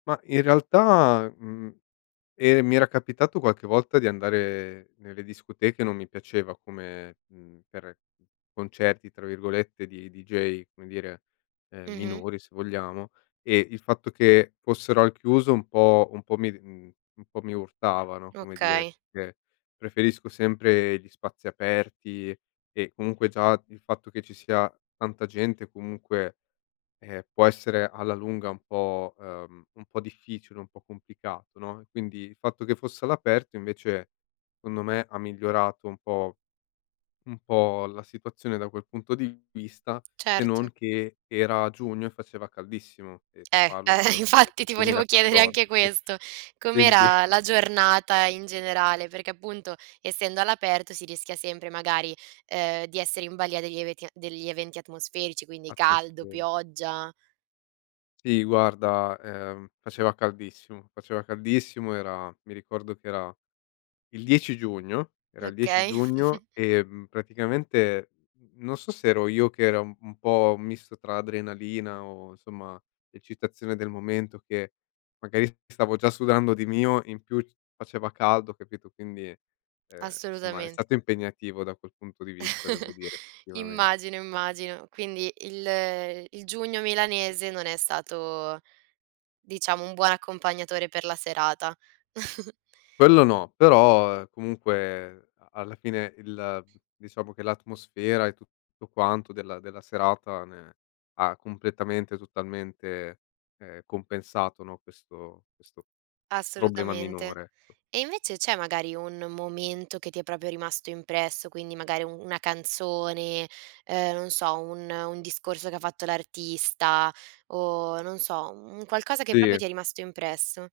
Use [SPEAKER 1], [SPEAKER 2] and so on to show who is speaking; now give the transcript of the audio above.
[SPEAKER 1] Ma in realtà, mhmm, ehm, mi era capitato qualche volta di andare nelle discoteche, non mi piaceva come mhmm, per "concerti" tra virgolette di dj come dire, ehm,
[SPEAKER 2] Mh-mh.
[SPEAKER 1] minori se vogliamo. Ehm, il fatto che fossero al chiuso un po' un po' mi d mhmm, un po' mi urtava, no, come dire,
[SPEAKER 2] Okay.
[SPEAKER 1] perché preferisco sempre gli spazi aperti e comunque, già il fatto che ci sia tanta gente, comunque, eh, può essere alla lunga un po' uhm, un po' difficile, un po' complicato, no, quindi il fatto che fosse all'aperto, invece, secondo me, ha migliorato un po' un po' la situazione da quel punto di vista, se
[SPEAKER 2] Certo.
[SPEAKER 1] non che era giugno e faceva caldissimo e ti
[SPEAKER 2] Eh,
[SPEAKER 1] parlo di
[SPEAKER 2] eh,
[SPEAKER 1] ormai
[SPEAKER 2] infatti
[SPEAKER 1] del
[SPEAKER 2] ti
[SPEAKER 1] duemila
[SPEAKER 2] volevo
[SPEAKER 1] e
[SPEAKER 2] chiedere anche
[SPEAKER 1] quattordici.
[SPEAKER 2] questo,
[SPEAKER 1] Quindi
[SPEAKER 2] com'era la giornata in generale? Perché appunto, essendo all'aperto, si rischia sempre magari, ehm, di essere in balia degli eventia degli eventi atmosferici, quindi caldo,
[SPEAKER 1] Atmosferici.
[SPEAKER 2] pioggia.
[SPEAKER 1] Sì guarda, uhm, faceva caldissimo, faceva caldissimo era mi ricordo che era il 10 giugno. Era il 10
[SPEAKER 2] Okay.
[SPEAKER 1] giugno e, mhmm, praticamente n non so se ero io che era un po' un misto tra adrenalina o insomma eccitazione del momento, che magari s stavo già sudando di mio, in più c faceva caldo capito? Quindi, ehm, somma è
[SPEAKER 2] Assolutament
[SPEAKER 1] stato impegnativo da quel punto di vista, devo dire, effettivamen
[SPEAKER 2] Immagino, immagino. Quindi il il giugno milanese non è stato, diciamo, un buon accompagnatore per la serata.
[SPEAKER 1] Quello no, però, uhm, comunque a alla fine il diciamo che l'atmosfera e tutto quanto della della serata ne ha completamente, totalmente, ehm, compensato, no, questo questo problema
[SPEAKER 2] Assolutamente.
[SPEAKER 1] minore, ecco.
[SPEAKER 2] E invece c'è magari un momento che ti è proprio rimasto impresso, quindi magari u una canzone, ehm, non so, un un discorso che ha fatto l'artista o, non so, mhmm, un qualcosa che proprio
[SPEAKER 1] Sì.
[SPEAKER 2] ti è rimasto impresso?